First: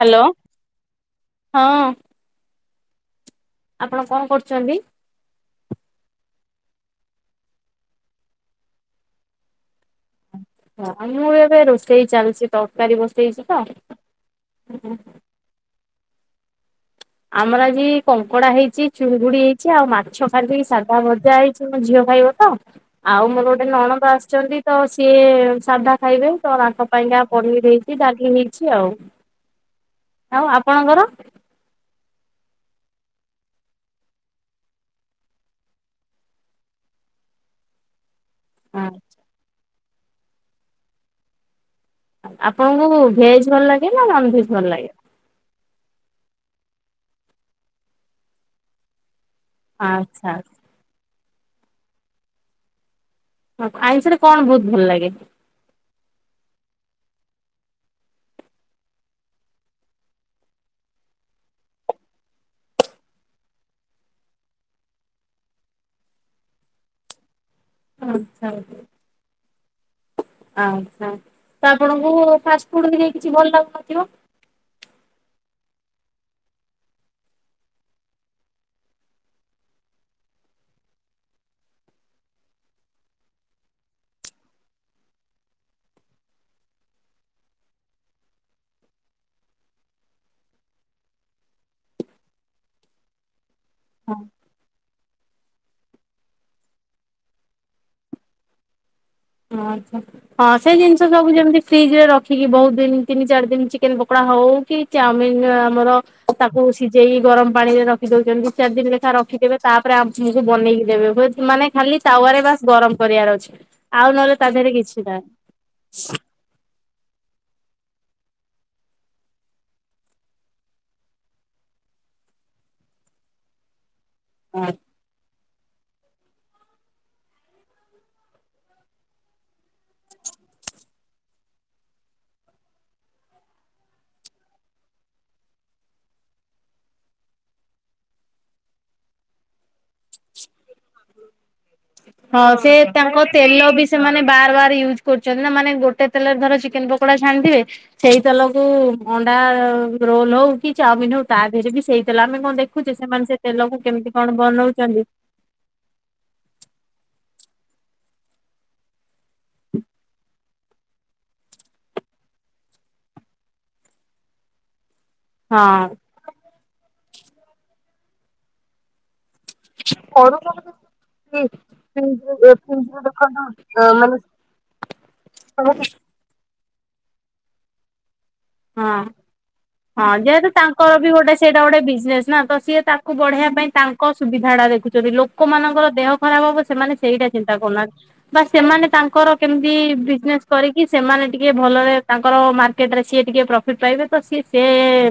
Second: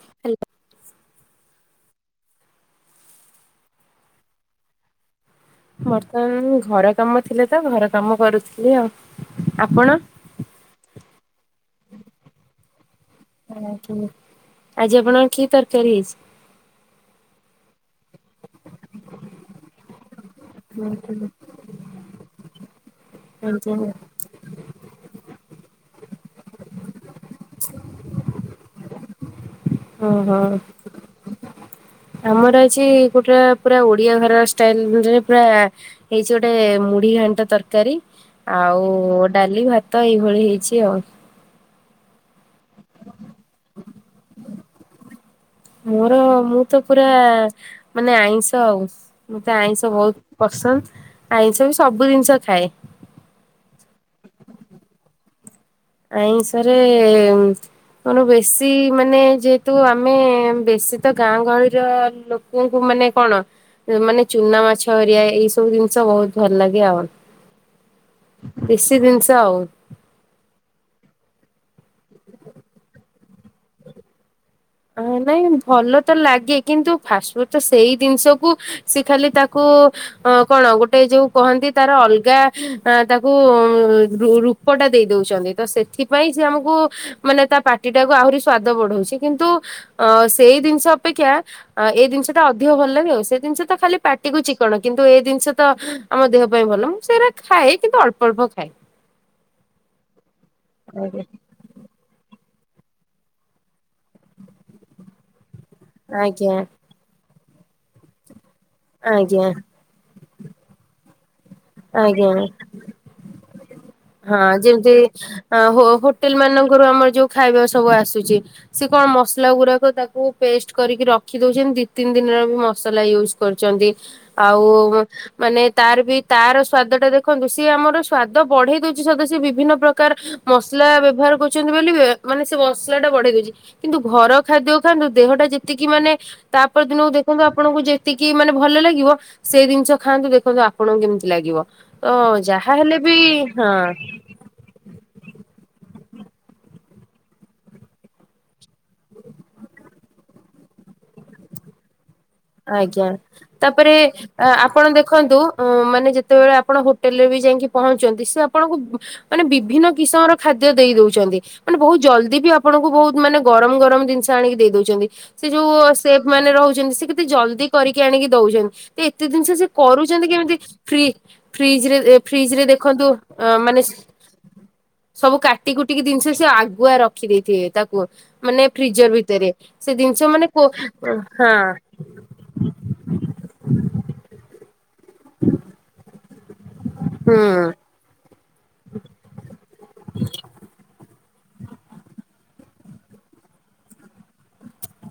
Hello ହଁ। ଆପଣ କଣ କରୁଛନ୍ତି? ବର୍ତ୍ତମାନ ମୁଁ ଘର କାମ ଥିଲେ ତ ଘର କାମ କରୁଥିଲି ଆଉ। ଆପଣ? ମୁଁ ଏବେ ରୋଷେଇ ଚାଲିଛି ତରକାରୀ ବସେଇଛି ତ। ଆଜ୍ଞା। ଆଜି ଆପଣଙ୍କର କି ତରକାରୀ ହେଇଛି? ଆମର ଆଜି କଙ୍କଡା ହେଇଛି, ଚୁଙ୍ଗୁଡି ହେଇଛି, ଆଉ ମାଛ ଖାଲି ସାଧା ଭଜା ଆଜ୍ଞା ହେଇଛି। ମୋ ଝିଅ ଖାଇବ ତ ଆଉ ମୋର ଗୋଟେ ଆଜ୍ଞା। ନଣନ୍ଦ ଆସିଛନ୍ତି। ତ ସିଏ ସାଧା ଖାଇବେ ତ ତାଙ୍କ ପାଇଁକା ପନିର ହେଇଛି ଡାଲି ହେଇଛି ଆଉ। ହଁ ଆଉ ହଁ ଆପଣଙ୍କର? ଆମର ଆଜି ଗୋଟେ ପୁରା ଓଡିଆ ଘର ଷ୍ଟାଇଲରେ ପୁରା ହେଇଛି ଗୋଟେ ମୁଢି ଘାଣ୍ଟ ତରକାରୀ। ଆଉ ଡାଲି ଭାତ ଏଇଭଳି ହେଇଚି ଆଉ। ଆପଣଙ୍କୁ ଭେଜ୍ ଭଲ ଲାଗେ ନାଁ ନନ ଭେଜ୍ ଭଲ ଲାଗେ? ମୋର ମୁଁ ତ ପୁରା ମାନେ ଆଇଁଷ ଆଉ। ମତେ ଆଇଁଷ ଆଚ୍ଛା ଭଉତ ପସନ୍ଦ ଆଇଁଷ ମୁଁ ସବୁ ଜିନିଷ ଖାଏ। ହଁ ଆଇଁଷରେ କଣ ଭୋଉତ ଭଲ ଲାଗେ? ଆଇଁଷରେ ଅଣୁ ବେଶୀ ମାନେ ଯେହେତୁ ଆମେ ବେଶୀ ତ ଗାଁ ଗହଳିର ଲୋ ତେଙ୍କୁ ମାନେ କଣ? ଏ ମାନେ ଚୁନା ମାଛ ହେରିଆ ଏଇ ସବୁ ଜିନିଷ ବହୁତ ଭଲ ଲାଗେ ଆଉ। ଉଁ ହଉ। ତି ବିଂଷ ଆଉ। ଆଚ୍ଛା ତ ଆପଣଙ୍କୁ ଫାଷ୍ଟ ଫୁଡ୍ ହେରିଆ କିଛି ଭଲ ଲାଗୁନଥିବ? ଅଁ ନାଇଁ ଭଲ ତ ଲାଗେ କିନ୍ତୁ ଫାଷ୍ଟ ଫୁଡ଼୍ ତ ସେଇ ଦିନଷକୁ ସେ ଖାଲି ତାକୁ ଅଁ କଣ ଗୋଟେ ଯୋଉ କହନ୍ତି ତାର ଅଲଗା ଅ ତାକୁ ରୁ ରୁ ପଟା ଦେଇ ଦଉଚନ୍ତି ତ ସେଥିପାଇଁ ସିଏ ଆମୁକୁ ମାନେ ତା ପାଟିଟାକୁ ଆହୁରି ସ୍ଵାଦ ବଢ଼ଉଛି କିନ୍ତୁ ଅ ସେଇ ଦିନଷ ଅପେକ୍ଷା ଅଁ ଏଇ ଦିନଷଟା ଅଧିକ ଭଲ ଲାଗେ ଆଉ ସେଇ ଦିନଷ ତ ଖାଲି ହଁ ପାଟିକୁ ଚି କଣ କିନ୍ତୁ ଏଇ ଦିନଷ ତ ଆମ ଦେହ ପାଇଁ ଭଲ ମୁଁ ସେରା ଖାଏ କିନ୍ତୁ ଅଳ୍ପ ଅଳ୍ପ ଖାଏ। ଓ ଆଚ୍ଛା ହଁ ସେ ଜିନିଷ ଆଜ୍ଞା ସବୁ ଯେମତି ଫ୍ରିଜରେ ରଖିକି ବହୁତ ଦିନ ତିନି ଚାରି ଦିନ ଚିକେନ ପକୋଡା ହଉ କି ଚାମିନ ଆମର ଆଜ୍ଞା ତାକୁ ସିଜେଇ ଗରମ ପାଣିରେ ରଖି ଦୋଉଚନ୍ତି ଦି ଚାରି ଦିନ ଲେଖା ଆଜ୍ଞା। ରଖିଦେବେ ତା- ପରେ ଆମୁକୁ ବନେଇକି ଦେବେ ହୁଏ ମାନେ ଖାଲି ଆଜ୍ଞା। ତାୱାରେ ବାସ୍ ଗରମ କରିବାର ଅଛି। ଆଉ ନହେଲେ ହଁ ତା ଦେହରେ ଯେମତି କିଛି ନାହିଁ। ଅଁ ହୋ ହୋଟେଲ ମାନଙ୍କରୁ ଆମର ଯୋଉ ଖାଇବା ସବୁ ଆସୁଚି। ସିଏ କଣ ମସଲା ଗୁରାକ ତାକୁ ପେଷ୍ଟ କରିକି ରଖି ଦୋଉଛନ୍ତି ଦି ତିନି ଦିନର ବି ମସଲା ଇଉ କରୁଚନ୍ତି ଆଉ ମାନେ ତାର ବି ତାର ସ୍ଵାଦଟା ଦେଖନ୍ତୁ ସିଏ ଆମର ସ୍ଵାଦ ବଢ଼େଇ ଦୋଉଚି ସତ ସିଏ ବିଭିନ୍ନ ପ୍ରକାର ମସଲା ବ୍ୟବହାର କରୁଚନ୍ତି ବୋଲି ବେ ମାନେ ସେ ମସଲାଟା ବଢ଼େଇ ଦୋଉଚି‌। କିନ୍ତୁ ଘର ଖାଦ୍ୟ ଖାଆନ୍ତୁ ଦେହଟା ଯେତିକି ମାନେ ତାପର ଦିନକୁ ଦେଖନ୍ତୁ ଆପଣଙ୍କୁ ଯେତିକି ମାନେ ଭଲ ଲାଗିବ ସେ ଜିନିଷ ଖାଆନ୍ତୁ ଦେଖନ୍ତୁ ଆପଣ କେ ଲାଗିବ ତ ହଁ ସେ ଯାହା ହେଲେ ବି ତାଙ୍କ ତେଲ ହଁ। ବି ସେମାନେ ବାର ବାର ୟୁଜ କରୁଚନ୍ତି ନା ମାନେ ଗୋଟେ ତେଲରେ ଧର ଚିକେନ ପକୋଡା ଛାଣିଥିବେ ସେଇ ତେଲକୁ ଅଣ୍ଡା ରୋଲ ହଉ କି ଚାମିନ ହଉ ତା ଧେହରେ ବି ସେଇ ତେଲ ଆମେ କଣ ଦେଖୁଛେ ଆଜ୍ଞା ସେମାନେ ସେ ତେଲକୁ ତାପରେ କେମିତି କଣ ଅ ଆପଣ ବନଉଛନ୍ତି ଦେଖନ୍ତୁ ଅଁ ମାନେ ଯେତେବେଳେ ଆପଣ ହୋଟେଲରେ ବି ଯାଇଁକି ପହଞ୍ଚନ୍ତି ସେ ଆପଣଙ୍କୁ ମାନେ ବିଭିନ୍ନ କିସମର ଖାଦ୍ୟ ଦେଇ ଦୋଉଚନ୍ତି ମାନେ ବୋହୁତ ଜଲଦି ବି ଆପଣଙ୍କୁ ବୋହୁତ ମାନେ ଗରମ ଗରମ ଦିନଷ ଆଣିକି ଦେଇ ଦଉଚନ୍ତି। ସେ ହଁ। ଯୋଉ ସେଫ୍ ମାନେ ରହୁଛନ୍ତି ସେ କେତେ ଜଲଦି କରିକି ଆଣିକି ଦଉଛନ୍ତି ଏ ଏତେ ଦିନଷ ସିଏ କରୁଚନ୍ତି କେମିତି କରୁଛନ୍ତି ଫ୍ରି ଫ୍ରିଜ୍ ଫିଜରେ ଏ ଫ୍ରିଜରେ ଫ୍ରିଜ୍ ରେ ଦେଖନ୍ତୁ ଅ ମାନେ ଦେଖନ୍ତୁ ସବୁ କାଟି କୁଟିକି ଦିନଷ ସିଏ ଆଗୁଆ ରଖି ଦେଇଥିବେ ତାକୁ। ମାନେ ହଁ। ଫ୍ରିଜର ଭିତରେ ସେ ଦିନଷ ମାନେ କୋ ହଁ। ବିଜିନେସ ନାଁ ତ ସିଏ ତାକୁ ବଢ଼େଇବା ପାଇଁ ତାଙ୍କ ସୁବିଧାଟା ଦେଖୁଚନ୍ତି ଲୋକମାନଙ୍କର ଦେହ ଖରାପ ହବ ସେମାନେ ସେଇଟା ହୁଁ ଚିନ୍ତା କରୁନାହା ବାସ୍ ସେମାନେ ତାଙ୍କର କେମତି ବିଜନେସ୍ କରିକି ସେମାନେ ଟିକେ ଭଲରେ ତାଙ୍କର ମାର୍କେଟରେ ସିଏ ଟିକେ ପ୍ରଫିଟ୍ ପାଇବେ ତ ସି ସେ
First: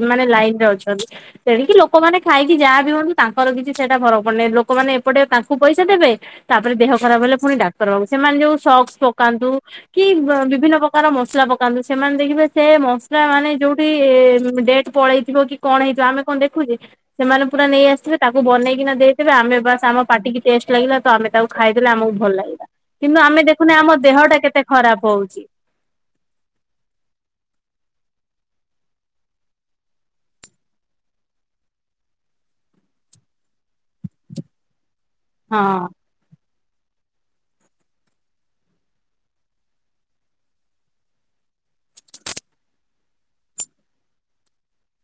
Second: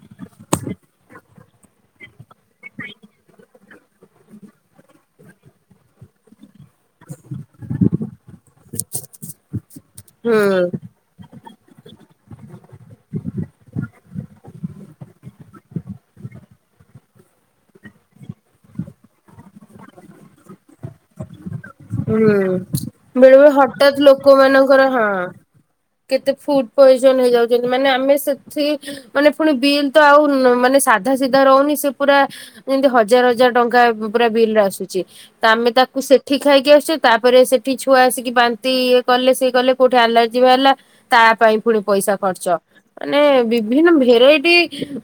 ମାନେ ଲାଇନ ରେ ଅଛନ୍ତି। ତେଣିକି ଲୋକମାନେ ଖାଇକି ଯାହା ବି ହୁଅନ୍ତୁ ତାଙ୍କର କିଛି ସେଇଟା ଫରକ ପଡ଼େନି ଲୋକମାନେ ଏପଟେ ତାଙ୍କୁ ପଇସା ଦେବେ। ତାପରେ ଦେହ ଖରାପ ହେଲେ ପୁଣି ଡାକ୍ତର ବାବୁ ସେମାନେ ଯୋଉ ସକ୍ସ ପକାନ୍ତୁ କି ହୁଁ ବିଭିନ୍ନ ତାର ମସଲା ପକାନ୍ତୁ ସେମାନେ ଦେଖିବେ ସେ ମାନେ ଯୋଉଠି ଡେଏଟେ ପଳେଇଥିବ କି କଣ ହେଇଥିବ ଆମେ କଣ ଦେଖୁଛେ। ସେମାନେ ପୁରା ନେଇ ଆସିିବେ ତାକୁ ବନେଇକିନା ଦେଇଥିବେ ଆମେ ବାସ ଆମ ପାଟିିକି ଟେଷ୍ଟ ଲାଗିଲା ତ ଆମେ ତାକୁ ଖାଇଦଲେ ଆମକୁ ହୁଁ ଭଲ ଲାଗିଲା କିନ୍ତୁ ବେଳେ ଆମେ ବେଳେ ଦେଖୁନେ ଆମ ହଠାତ୍ ଦେହଟା କେତେ ଲୋକମାନଙ୍କର ଖରାପ ହଁ। ହଉଛି। କେତେ ଫୁଡ ପଏଜନ ହେଇଯାଉଛନ୍ତି ମାନେ ଆମେ ସେଠି ମାନେ ପୁଣି ବିଲ୍ ତ ଆଉ ମାନେ ସାଧା ସିଧା ରହୁନି ସେ ପୁରା ଯେମିତି ହଜାର ହଜାର ଟଙ୍କା ପୁରା ବିଲରେ ଆସୁଛି ତ ଆମେ ହଁ ତାକୁ ସେ ଖାଇକି ଆସୁଛେ ତାପରେ ସେଠି ଛୁଆ ଆସିକି ବାନ୍ତି କଲେ ସେଏ କଲେ କୋଉଠି ଆଲାର୍ଜି ବାହାରିଲା। ତା ପାଇଁ ପୁଣି ପଇସା ଖର୍ଚ୍ଚ। ମାନେ ବିଭିନ୍ନ ଭେରାଇଟି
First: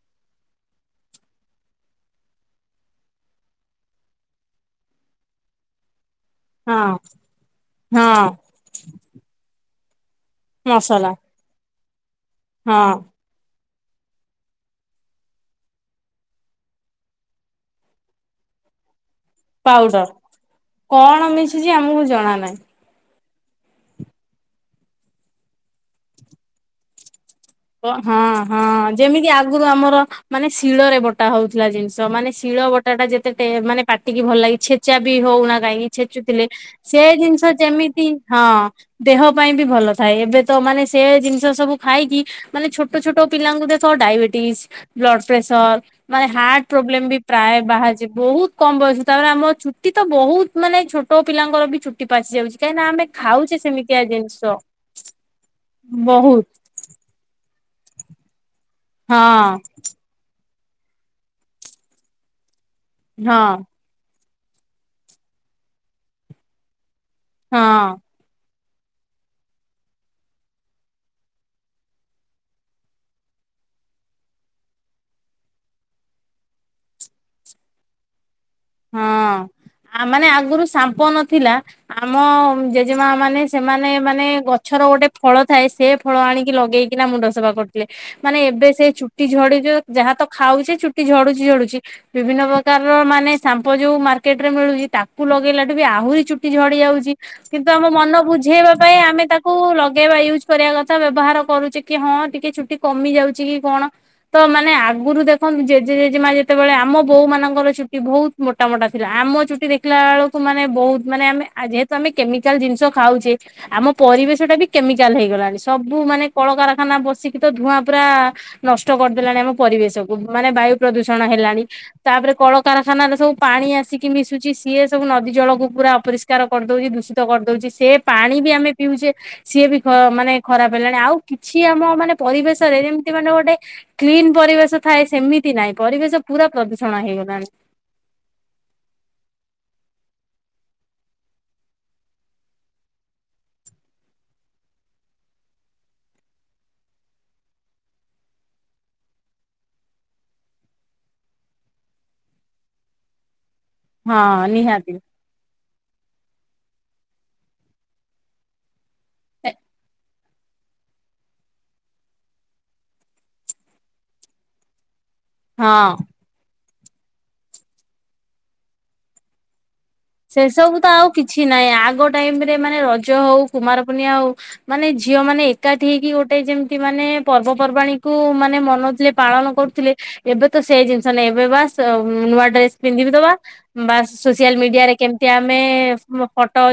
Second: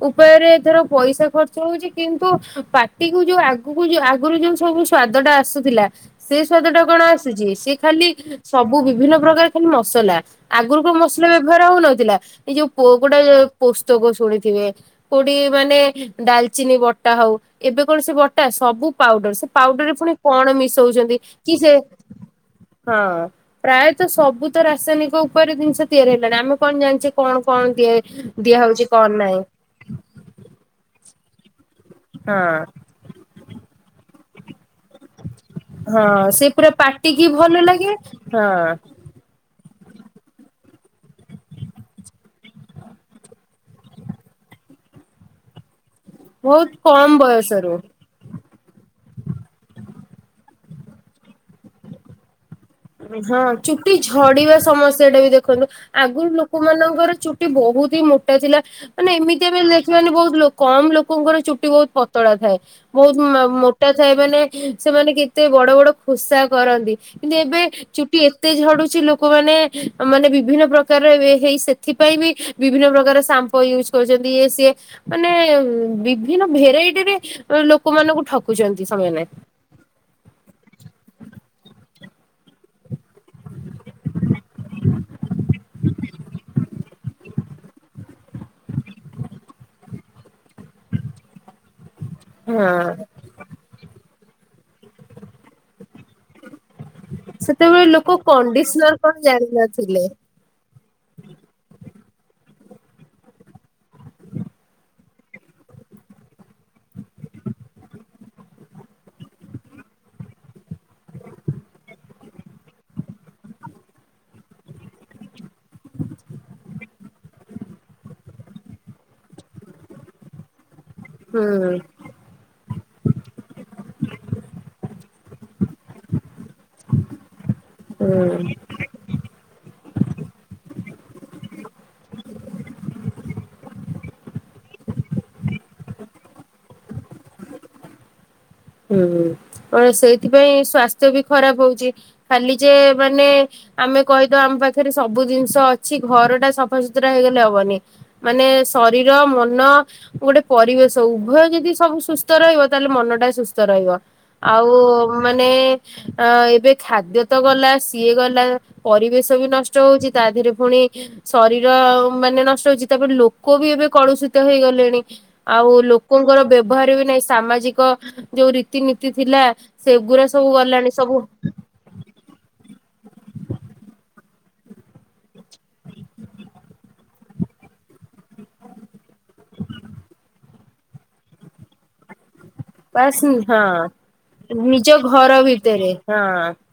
ଉପାୟରେ ଧର ପଇସା ଖର୍ଚ୍ଚ ହଉଛି କିନ୍ତୁ ପାଟିକି ଯୋଉ ଆଗକୁ ଯୋଉ ଆଗରୁ ଯୋଉ ସବୁ ସ୍ଵାଦ ଟା ଆସୁଥିଲା। ସେ ସ୍ଵାଦ ଟା ହଁ କଣ ଆସୁଛି ସେ ଖାଲି ହଁ ସବୁ ବିଭିନ୍ନ ପ୍ରକାର ଖାଲି ମସଲା। ଆଗରୁ କୋଉ ମସଲା ବ୍ୟବହାର ହଉନଥିଲା ଏଇ ଯୋଉ ହଁ ପ ଗୋଟେ ପୋସ୍ତକ ଶୁଣିଥିବେ? କୋଉଠି ମାନେ ଡାଲଚିନି ବଟା ହଉ ଏବେ କୌଣସି ବଟା ସବୁ ପାଉଡର ପାଉଡରରେ ପାଉଡର ପୁଣି କଣ ମିଶ କଣ ମିଶୁଛି ଆମକୁ ଜଣା ନାହିଁ। ହଁ ପ୍ରାୟତଃ ସବୁ ତ ରାସାୟନିକ ଉପରେ ଜିନିଷ ତିଆରି ହେଇଲାଣି ଆମେ କଣ ଜାଣିଛେ କଣ କଣ? ଦିଆ ହଁ ଦିଆ ହଁ ହଉଛି କଣ ଯେମିତି ନାହିଁ ଆଗରୁ ଆମର ମାନେ ଶିଳରେ ବଟା ହଉଥିଲା ଜିନିଷ ମାନେ ହଁ ଶିଳ ବାଟା ଟା ଯେତେ ଟେ ମାନେ ପାଟିକି ଭଲ ଲାଗେ ଛେଚା ବି ହଉନା ହଁ ଛେଚୁଥିଲେ ସେ ପୁରା ସେ ପାଟିକି ଜିନିଷ ଭଲ ଲାଗେ ଯେମିତି ହଁ। ଦେହ ପାଇଁ ବି ଭଲ ଥାଏ ଏବେ ତ ମାନେ ସେ ଜିନିଷ ସବୁ ଖାଇକି ମାନେ ଛୋଟ ଛୋଟ ପିଲାଙ୍କୁ ଦେଖ ଡାଇବେଟିସ ବ୍ଲଡ ପ୍ରେସର। ମାନେ ହାର୍ଟ ବହୁତ ପ୍ରୋବ୍ଲେମ ବି କମ ପ୍ରାୟ ବୟସରୁ ବାହାରିଛି ବହୁତ କମ ବୟସ ତାପରେ ଆମ ଛୁଟି ତ ବହୁତ ମାନେ ଛୋଟ ପିଲାଙ୍କର ବି ଛୁଟି ପଚି ଯାଉଛି। କାହିଁକି ନା ଆମେ ହଁ ଖାଉଛେ ଚୁଟି ସେମିତିଆ ଜିନିଷ ଝଡିବା ସମସ୍ୟା ଟା ବି ଦେଖନ୍ତୁ ଆଗରୁ ବହୁତ ଲୋକମାନଙ୍କର ଚୁ ବହୁତ ହି ମୋଟା ଥିଲା ମାନେ ଏମିତି ହଁ ମାନେ ବହୁତ ଲୋ କମ ଲୋକଙ୍କର ଚୁଟି ବହୁତ ପତଳା ଥାଏ ବହୁତ ହଁ ମୋ ଟ ଥାଏ ମାନେ ସେମାନେ କେତେ ବଡ ବଡ ଖୋସା କରନ୍ତି କିନ୍ତୁ ଏବେ ହଁ। ଏତେ ଝଡୁଛି ଲୋକମାନେ ମାନେ ବିଭିନ୍ନ ପ୍ରକାରର ହେଇ ସେଥିପାଇଁ ବି ବିଭିନ୍ନ ପ୍ରକାର ସାମ୍ପୁ ୟୁଜ୍ କରୁଛନ୍ତି ଇ ସିଏ ମାନେ ବିଭିନ୍ନ ଭେରାଇଟି ରେ ଲୋକମାନାନଙ୍କୁ ଠକୁଛନ୍ତି ସେମାନେ। ହଁ ଆ ମାନେ ଆଗରୁ ସାମ୍ପ ନଥିଲା। ଆମ ଜେଜେମା ମାନେ ସେମାନେ ମାନେ ଗଛର ଗୋଟେ ଫଳ ଥାଏ ସେ ଫଳ ଆଣିକି ଲଗେଇକିନା ମୁଣ୍ଡ ସଫା କରୁଥିଲେ। ମାନେ ଏବେ ସେ ଚୁଟି ଝଡି ଯାହା ତ ଖାଉଛି ଚୁଟି ଝଡୁଛି ଝଡୁଛି ବିଭିନ୍ନ ହଁ। ପ୍ରକାରର ମାନେ ସାମ୍ପ ଯୋଉ ମାର୍କେଟ ରେ ମିଳୁଛି ତାକୁ ଲଗେଇଲାଠୁ ବି ଆହୁରି ଚୁ ଝଡି ଯାଉଛି କିନ୍ତୁ ସେତେବେଳେ ଆମ ଲୋକ ମନ ବୁଝେଇବା କଣ୍ଡିସନର ପାଇଁ କଣ ଆମେ ତାକୁ ଜାଣିନଥିଲେ। ଲଗେଇବା ୟୁଯୁ କରିବା କଥା ବ୍ୟବହାର କରୁଛି କି ହଁ ଟିକେ ଛୁଟି କମି ଯାଉଛି କି କଣ। ତ ମାନେ ଆଗରୁ ଦେଖନ୍ତୁ ଜେଜେ ଜେଜେମା ଯେତେବେଳେ ଆମ ବୋଉ ମାନଙ୍କର ଛୁଟି ବହୁତ ମୋଟା ମୋଟା ଥିଲା ଆମ ଚୁଟି ଦେଖିଲା ବେଳକୁ ମାନେ ବହୁତ ମାନେ ଆମେ ଯେହେତୁ ଆମେ କେମିକାଲ ଜିନିଷ ଖାଉଛେ। ଆମ ପରିବେଶ ଟା ବି କେମିକାଲ ହେଇଗଲାଣି। ସବୁ ମାନେ କଳକାରଖାନା ବସିକି ତ ଧୂଆଁ ପୁରା। ନଷ୍ଟ କରିଦେଲାଣି ଆମ ପରିବେଶକୁୁ, ମାନେ ବାୟୁ ପ୍ରଦୂଷଣ ହେଲାଣି ହୁଁ ତାପରେ କଳକାରଖାନାରେ ସବୁ। ପାଣି ଆସିକି ମିଶୁଚି। ସିଏ ସବୁ ନଦୀ ଜଳକୁ ପୁରା ଅପରିଷ୍କାର କରିଦଉଚି ଦୁସିତ। କରିଦଉଚି, ସେ ପାଣି ହୁଁ। ବି ଆମେ ପିଉଚେ। ସିଏ ବି ମାନେ ଖରାପ ହେଲାଣି। ଆଉ କିଛି ଆମ ମାନେ ପରିବେଶରେ ଯେମିତି ମାନେ ଗୋଟେ। କ୍ଲିନ ପରିବେଶ ଥାଏ ସେମିତି ନାହିଁ, ପରିବେଶ ପୁରା ପ୍ରଦୂଷଣ ହେଇଗଲାଣି। ହୁଁ, ହୁଁ ସେଇଥିପାଇଁ ସ୍ୱାସ୍ଥ୍ୟ ବି ଖରାପ ହଉଚି, ଖାଲି ଯେ ମାନେ। ଆମେ କହିଦବା ଆମ ପାଖରେ ସବୁ ଜିନିଷ ଅଛି ଘର ଟା ସଫାସୁତୁରା ହେଇଗଲେ ହବନି। ମାନେ ଶରୀର, ମନ। ଗୋଟେ ପରିବେଶ ଉଭୟ ଯଦି ସବୁ ସୁସ୍ଥ ରହିବ ତାହେଲେ ମନଟା ସୁସ୍ଥ। ରହିବ ହଁ ନିହାତି ଆଉ। ମାନେ ଅ ଏବେ ଖାଦ୍ୟ ତ ଗଲା ସିଏ ଗଲା ପରିବେଶ ବି ନଷ୍ଟ ହଉଚି। ତା ଦେହରେ ପୁଣି। ଶରୀର ମାନେ ନଷ୍ଟ ହଉଚି, ତାପରେ ଲୋକ ବି ଏବେ କଳୁଷିତ ହେଇଗଲେଣି। ଆଉ ହଁ। ଲୋକଙ୍କର ବ୍ୟବହାର ବି ନାଇଁ ସାମାଜିକ ଯୋଉ ରୀତିନୀତି ଥିଲା। ସେ ସବୁ ତ ଆଉ କିଛି ନାହିଁ, ଆଗ ଟାଇମରେ ମାନେ ରଜ ହଉ, କୁମାର ପୂର୍ଣ୍ଣିମା ହଉ। ମାନେ ଝିଅ ମାନେ ଏକାଠି ହେଇକି ଗୋଟେ ଯେମିତି ମାନେ ପର୍ବପର୍ବାଣୀ କୁ ମାନେ ମନଉଥିଲେ। ପାଳନ କରୁଥିଲେ ଏବେ ତ ସେଇ ଜିନିଷ ନାଇଁ ଏବେ ବାସ୍ ନୂଆ ଡ୍ରେସ୍। ବାସ୍ ପିନ୍ଧିଦବା ହଁ। ବାସ୍ ସୋସିଆଲ ନିଜ ମିଡିଆରେ କେମିତି ଘର ଆମେ ଭିତରେ ହଁ ଫଟୋ।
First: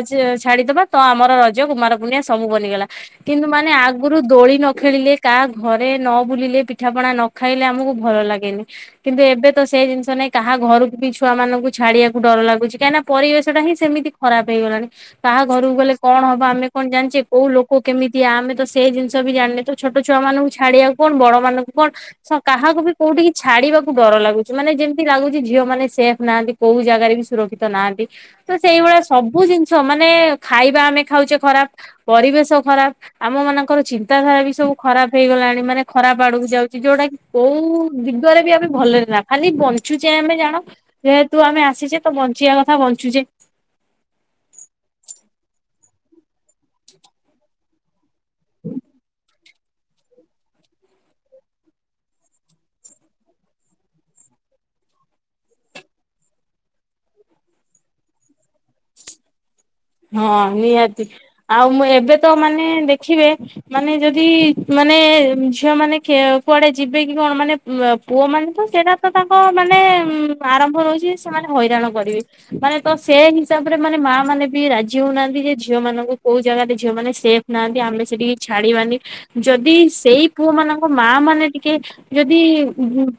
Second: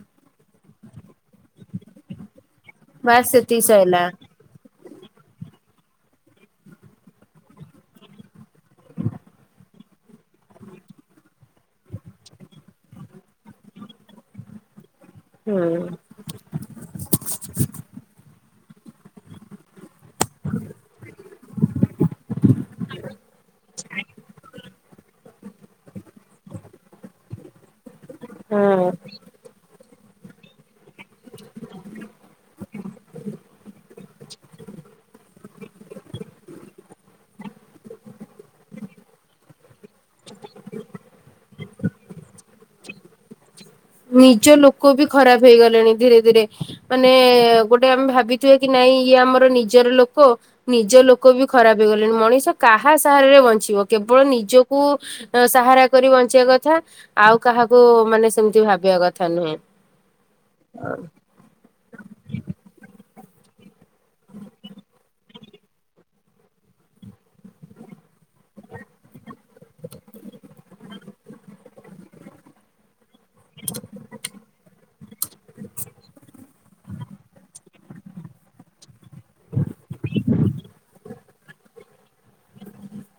ଛାଡିଦବା ତ ଆମର ରଜ, କୁମାର ପୂର୍ଣ୍ଣିମା ସବୁ ବନିଗଲା। ବାସ୍ କିନ୍ତୁ ସେତିକି ମାନେ ସଇଲା ଆଗୁରୁ ଦୋଳି ନ। ଖେଳିଲେ, କାହା ଘରେ ନ ବୁଲିଲେ, ପିଠାପଣା ନ ଖାଇଲେ ଆମକୁ ଭଲ ଲାଗେନି। କିନ୍ତୁ, ଏବେ ତ ସେ ଜିନିଷ ନାଇଁ କାହା ଘରକୁ ବି ଛୁଆ ମାନଙ୍କୁ ଛାଡିଆକୁ ଡର ଲାଗୁଚି, କାହିଁକ ନା। ପରିବେଶ ଟା ହିଁ ସେମିତି ଖରାପ ହେଇଗଲାଣି କାହା ହୁଁ। ଘରକୁ ଗଲେ କଣ ହବ ଆମେ। କଣ ଜାଣିଚେ କୋଉ ଲୋକ କେମିତିଆ ଆମେ ତ ସେଇ ଜିନିଷ ବି ଜାଣିନେ ତ ଛୋଟ ଛୁଆ ମାନଙ୍କୁ ଛାଡିଆକୁ କଣ ବଡମାନଙ୍କୁ କଣ। କାହାକୁ ବି କୋଉଠିକି ଛାଡିବାକୁ ଡର ଲାଗୁଚି, ମାନେ ଯେମିତି ଲାଗୁଚି ଝିଅ ମାନେ ସେଫ୍ ନାହାନ୍ତି। କୋଉ ଜାଗାରେ ବି ସୁରକ୍ଷିତ ନାହାନ୍ତି ତ ହଁ ସେଇଭଳିଆ ସବୁ। ସବୁ ଜିନିଷ ମାନେ ଖାଇବା ଆମେ ଖାଉଚେ ଖରାପ, ପରିବେଶ ଖରାପ। ଆମ ମାନଙ୍କର ଚିନ୍ତାଧାରା ବି ସବୁ ଖରାପ ହେଇଗଲାଣି ମାନେ ଖରାପ ଆଡକୁ ଯାଉଚି ଯୋଉଟା କି। କୋଉ ଦିଗରେ ବି ଆମେ ଭଲରେ ନା ଖାଲି। ବଞ୍ଚୁଚେ ଆମେ ଜାଣ, ଯେହେତୁ ଆମେ ଆସିଚେ ତ ବଞ୍ଚିବା କଥା ବଞ୍ଚୁଚେ। ନିଜ ଲୋକ ବି ଖରାପ ହେଇଗଲେଣି ଧୀରେ ଧୀରେ। ମାନେ ଗୋଟେ ଆମେ ଭାବ। ଭାବିଥିବା କି ନାଇଁ ଇଏ ଆମର ନିଜର ଲୋକ। ନିଜ ଲୋକ ବି ଖରାପ ହେଇଗଲେଣି। ମଣିଷ କାହା ସାହାରରେ ବଞ୍ଚିବ କେବଳ ନିଜକୁ। ସାହାରା କରି ବଞ୍ଚିଆ କଥା, ଆଉ କାହାକୁ ମାନେ ସେମିତି ଭାବିଆ କଥା ନୁହେଁ। ହଁ, ନିହାତି ଆଉ ମୁଁ ଏବେ ତ ମାନେ ଦେଖିବେ। ମାନେ ଯଦି ମାନେ ଝିଅ ମାନେ। କୁଆଡେ ଯିବେ କି କଣ ମାନେ ପୁଅ ମାନେ ତ ସେଇଟା। ତ ତାଙ୍କ ମାନେ ଉ ଆରମ୍ଭ ରଉଚି ସେମାନେ ହଇରାଣ କରିବେ ମାନେ। ତ ସେ ହିସାବ ରେ ମାନେ ମା ମାନେ ବି ରାଜି ହଉନାହାନ୍ତି ଯେ ଝିଅ ମାନଙ୍କୁ କୋଉ। ଜାଗାରେ ଝିଅମାନେ ସେଫ୍ ନାହାନ୍ତି, ଆମେ ସେଠିକି ଛାଡ଼ିବାନି। ଯଦି ସେଇ ପୁଅ ମାନଙ୍କ ମା ମାନେ ଟିକେ। ଯଦି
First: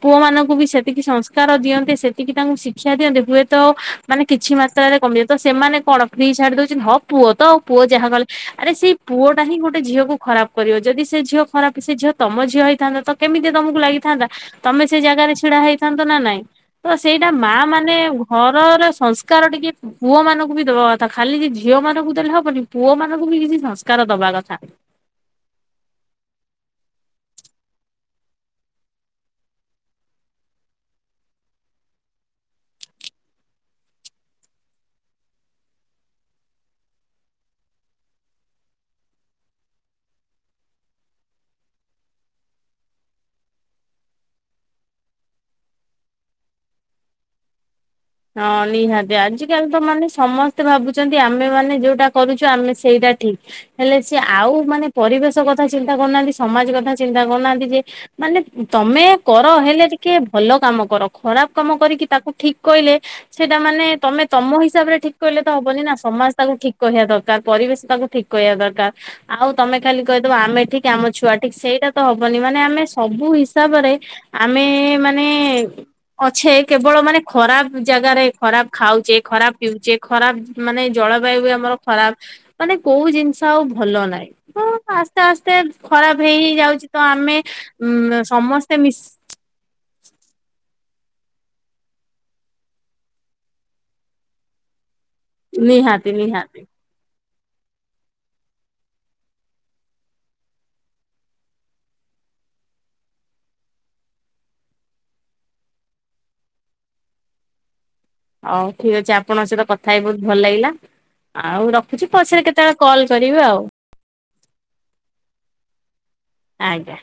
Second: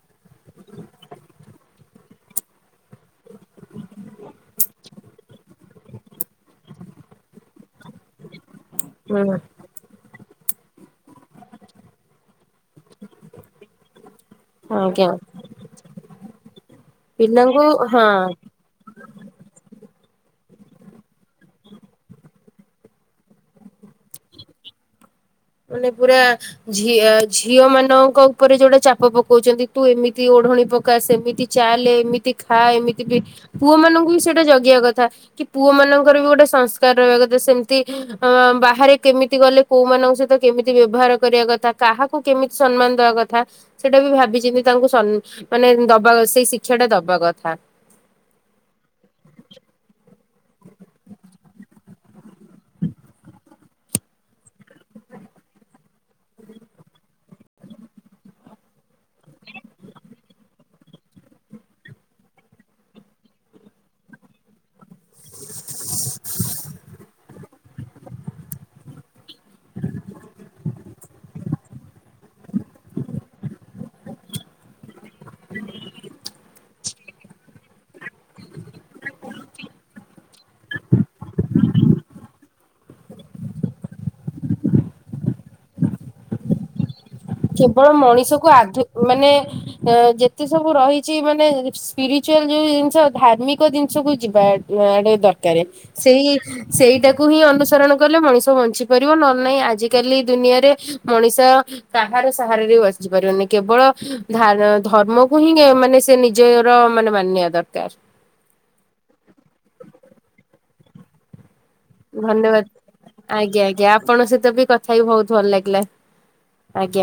ପୁଅ ମାନଙ୍କୁ ବି ସେତିକି ସଂସ୍କାର ଦିଅନ୍ତେ, ସେତିକି ତାଙ୍କୁ ଶିକ୍ଷା ଦିଅନ୍ତେ ହୁଏତ। ମାନେ କିଛି ମାତ୍ରାରେ କମିିବ, ତ ସେମାନେ କଣ? ଫ୍ରି ଛାଡି ଦଉଚନ୍ତି, ହଁ ପୁଅ ତ ଆଉ ପୁଅ ଯାହା କଲେ ଆରେ ସେଇ ହୁଁ ପୁଅ ଟା ହିଁ ଗୋଟେ ଝିଅକୁ। ଖରାପ କରିବ, ଯଦି ସେ ଝିଅ ଖରାପ ସେ ଝିଅ ତମଝିଅ ହେଇଥାନ୍ତା କେମିତି ତମକୁ ଲାଗିଥାନ୍ତା? ତମେ ସେ ଆଜ୍ଞା। ଜାଗାରେ ଛିଡା ହେଇଥାନ୍ତ ନା ନାଇଁ? ତ ସେଇଟା ମା ପିଲାଙ୍କୁ ମାନେ ହଁ ଘ ଘରର ସଂସ୍କାର ଟିକେ ପୁଅ ମାନଙ୍କୁ ବି ଦବା କଥା। ତ ଖାଲି ଝିଅ ମାନଙ୍କୁ ଦେଲେ ହବନି। ପୁଅ ମାନଙ୍କୁ ବି କିଛି ସଂସ୍କାର ଦବା କଥା। ମାନେ ପୁରା ଝିଅ, ଝିଅ ମାନଙ୍କ ଉପରେ ଯୋଉଟା ଚାପ ପକଉଛନ୍ତି ତୁ ଏମିତି ଓଢଣୀ ପକା ସେମିତି ଚାଲେ, ଏମିତି ଖା, ଏମିତି ବି ପୁଅ ମାନଙ୍କୁ ବି ସେଇଟା ଜଗିବା କଥା। କି ପୁଅ ମାନଙ୍କର ବି ଗୋଟେ ସଂସ୍କାର ରହିବା କଥା। ସେମିତି ଅ ବାହାରେ କେମିତି ଗଲେ କୋଉମାନଙ୍କ ସହିତ କେମିତି ବ୍ୟବହାର କରିବା କଥା। କାହାକୁ କେମିତି ସମ୍ମାନ ଦବା କଥା। ସେଇଟା ବି ଭାବିଚିନ୍ତି ତାଙ୍କୁ ସ ମାନେ ଦବା ସେଇ ଶିକ୍ଷାଟା ତାଙ୍କୁ ଦବା କଥା। ହଁ ନିହାତି। ଆଜିକାଲି ତ ମାନେ ସମସ୍ତେ ଭାବୁଛନ୍ତି ଆମେ ମାନେ ଯୋଉଟା କରୁଛୁ ଆମେ ସେଇଟା ଠିକ। ହେଲେ ସେ ଆଉ ମାନେ ପରିବେଶ କଥା ଚିନ୍ତା କରୁନାହାନ୍ତି ସମାଜ କଥା ଚିନ୍ତା କରୁନାହାନ୍ତି ଯେ ମାନେ ତମେ କର ହେଲେ ଟିକେ ଭଲ କାମ କର। ଖରାପ କାମ କରିକି ତାକୁ ଠିକ କହିଲେ ସେଇଟା ମାନେ ତମେ ତମ ହିସାବରେ ଠିକ କହିଲେ ତ ହବନି ନା। ସମାଜ ତାକୁ ଠିକ କହିବା ଦରକାର ପରିବେଶ ତାକୁ ଠିକ କହିବା ଦରକାର। ଆଉ ତମେ ଖାଲି କହିଦବ ଆମେ ଠିକ ଆମ ଛୁଆ ଠିକ। ସେଇଟା ତ ହବନି ମାନେ ଆମେ ସବୁ ହିସାବରେ ଆମେ ମାନେ ଅଛେ କେବଳ ମାନେ ଖରାପ ଜାଗାରେ, ଖରାପ ଖାଉଛେ, ଖରାପ ପିଉଛେ, ଖରାପ ମାନେ ଜଳବାୟୁ ବି ଆମର ଖରାପ। ମାନେ କୋଉ ଜିନିଷ ଆଉ ଭଲ ନାହିଁ। ହଁ ଆସ୍ତେ ଆସ୍ତେ ଖରାପ ହେଇ ହେଇ ଯାଉଛି ତ ଆମେ କେବଳ ଉଁ ମଣିଷକୁ ସମସ୍ତେ ଆଧ ମିଶି ମାନେ ଯେତେ ସବୁ ରହିଛି ମାନେ ସ୍ପିରିଚୁଆଲ ଯୋଉ ଜିନିଷ ଧାର୍ମିକ ଜିନିଷକୁୁ ଯିବା ଆଡେ ଦର୍ କାରେ। ନିହାତି ସେଇ ନିହାତି ସେଇଟାକୁ କୁ ହିଁ ଅନୁସରଣ କଲେ ମଣିଷ ବଞ୍ଚି ପାରିବ ନହେଲେ ନାହିଁ ଆଜିିକାଲି ଦୁନିଆରେ ମଣିଷ କାହାର ସାହାରାରେ ବି ବଞ୍ଚି ପାରିବନି। କେବଳ ଧା ଧର୍ମକୁ ହିଁ ମାନେ ସେ ନି ଜର ମାନେ ମାନିବା ଦରକାର। ହଉ ଠିକ ଅଛି ଆପଣଙ୍କ ସହିତ କଥା ହେଇ ବହୁତ ଭଲ ଲାଗିଲା। ଆଉ ର ଧନ୍ୟବାଦ। ଆଜ୍ଞା, ଆଜ୍ଞା। ଆପଣଙ୍କ ସହିତ ବି କଥା ହେଇକି ବହୁତ ଭଲ ଲାଗିଲା। ଆଜ୍ଞା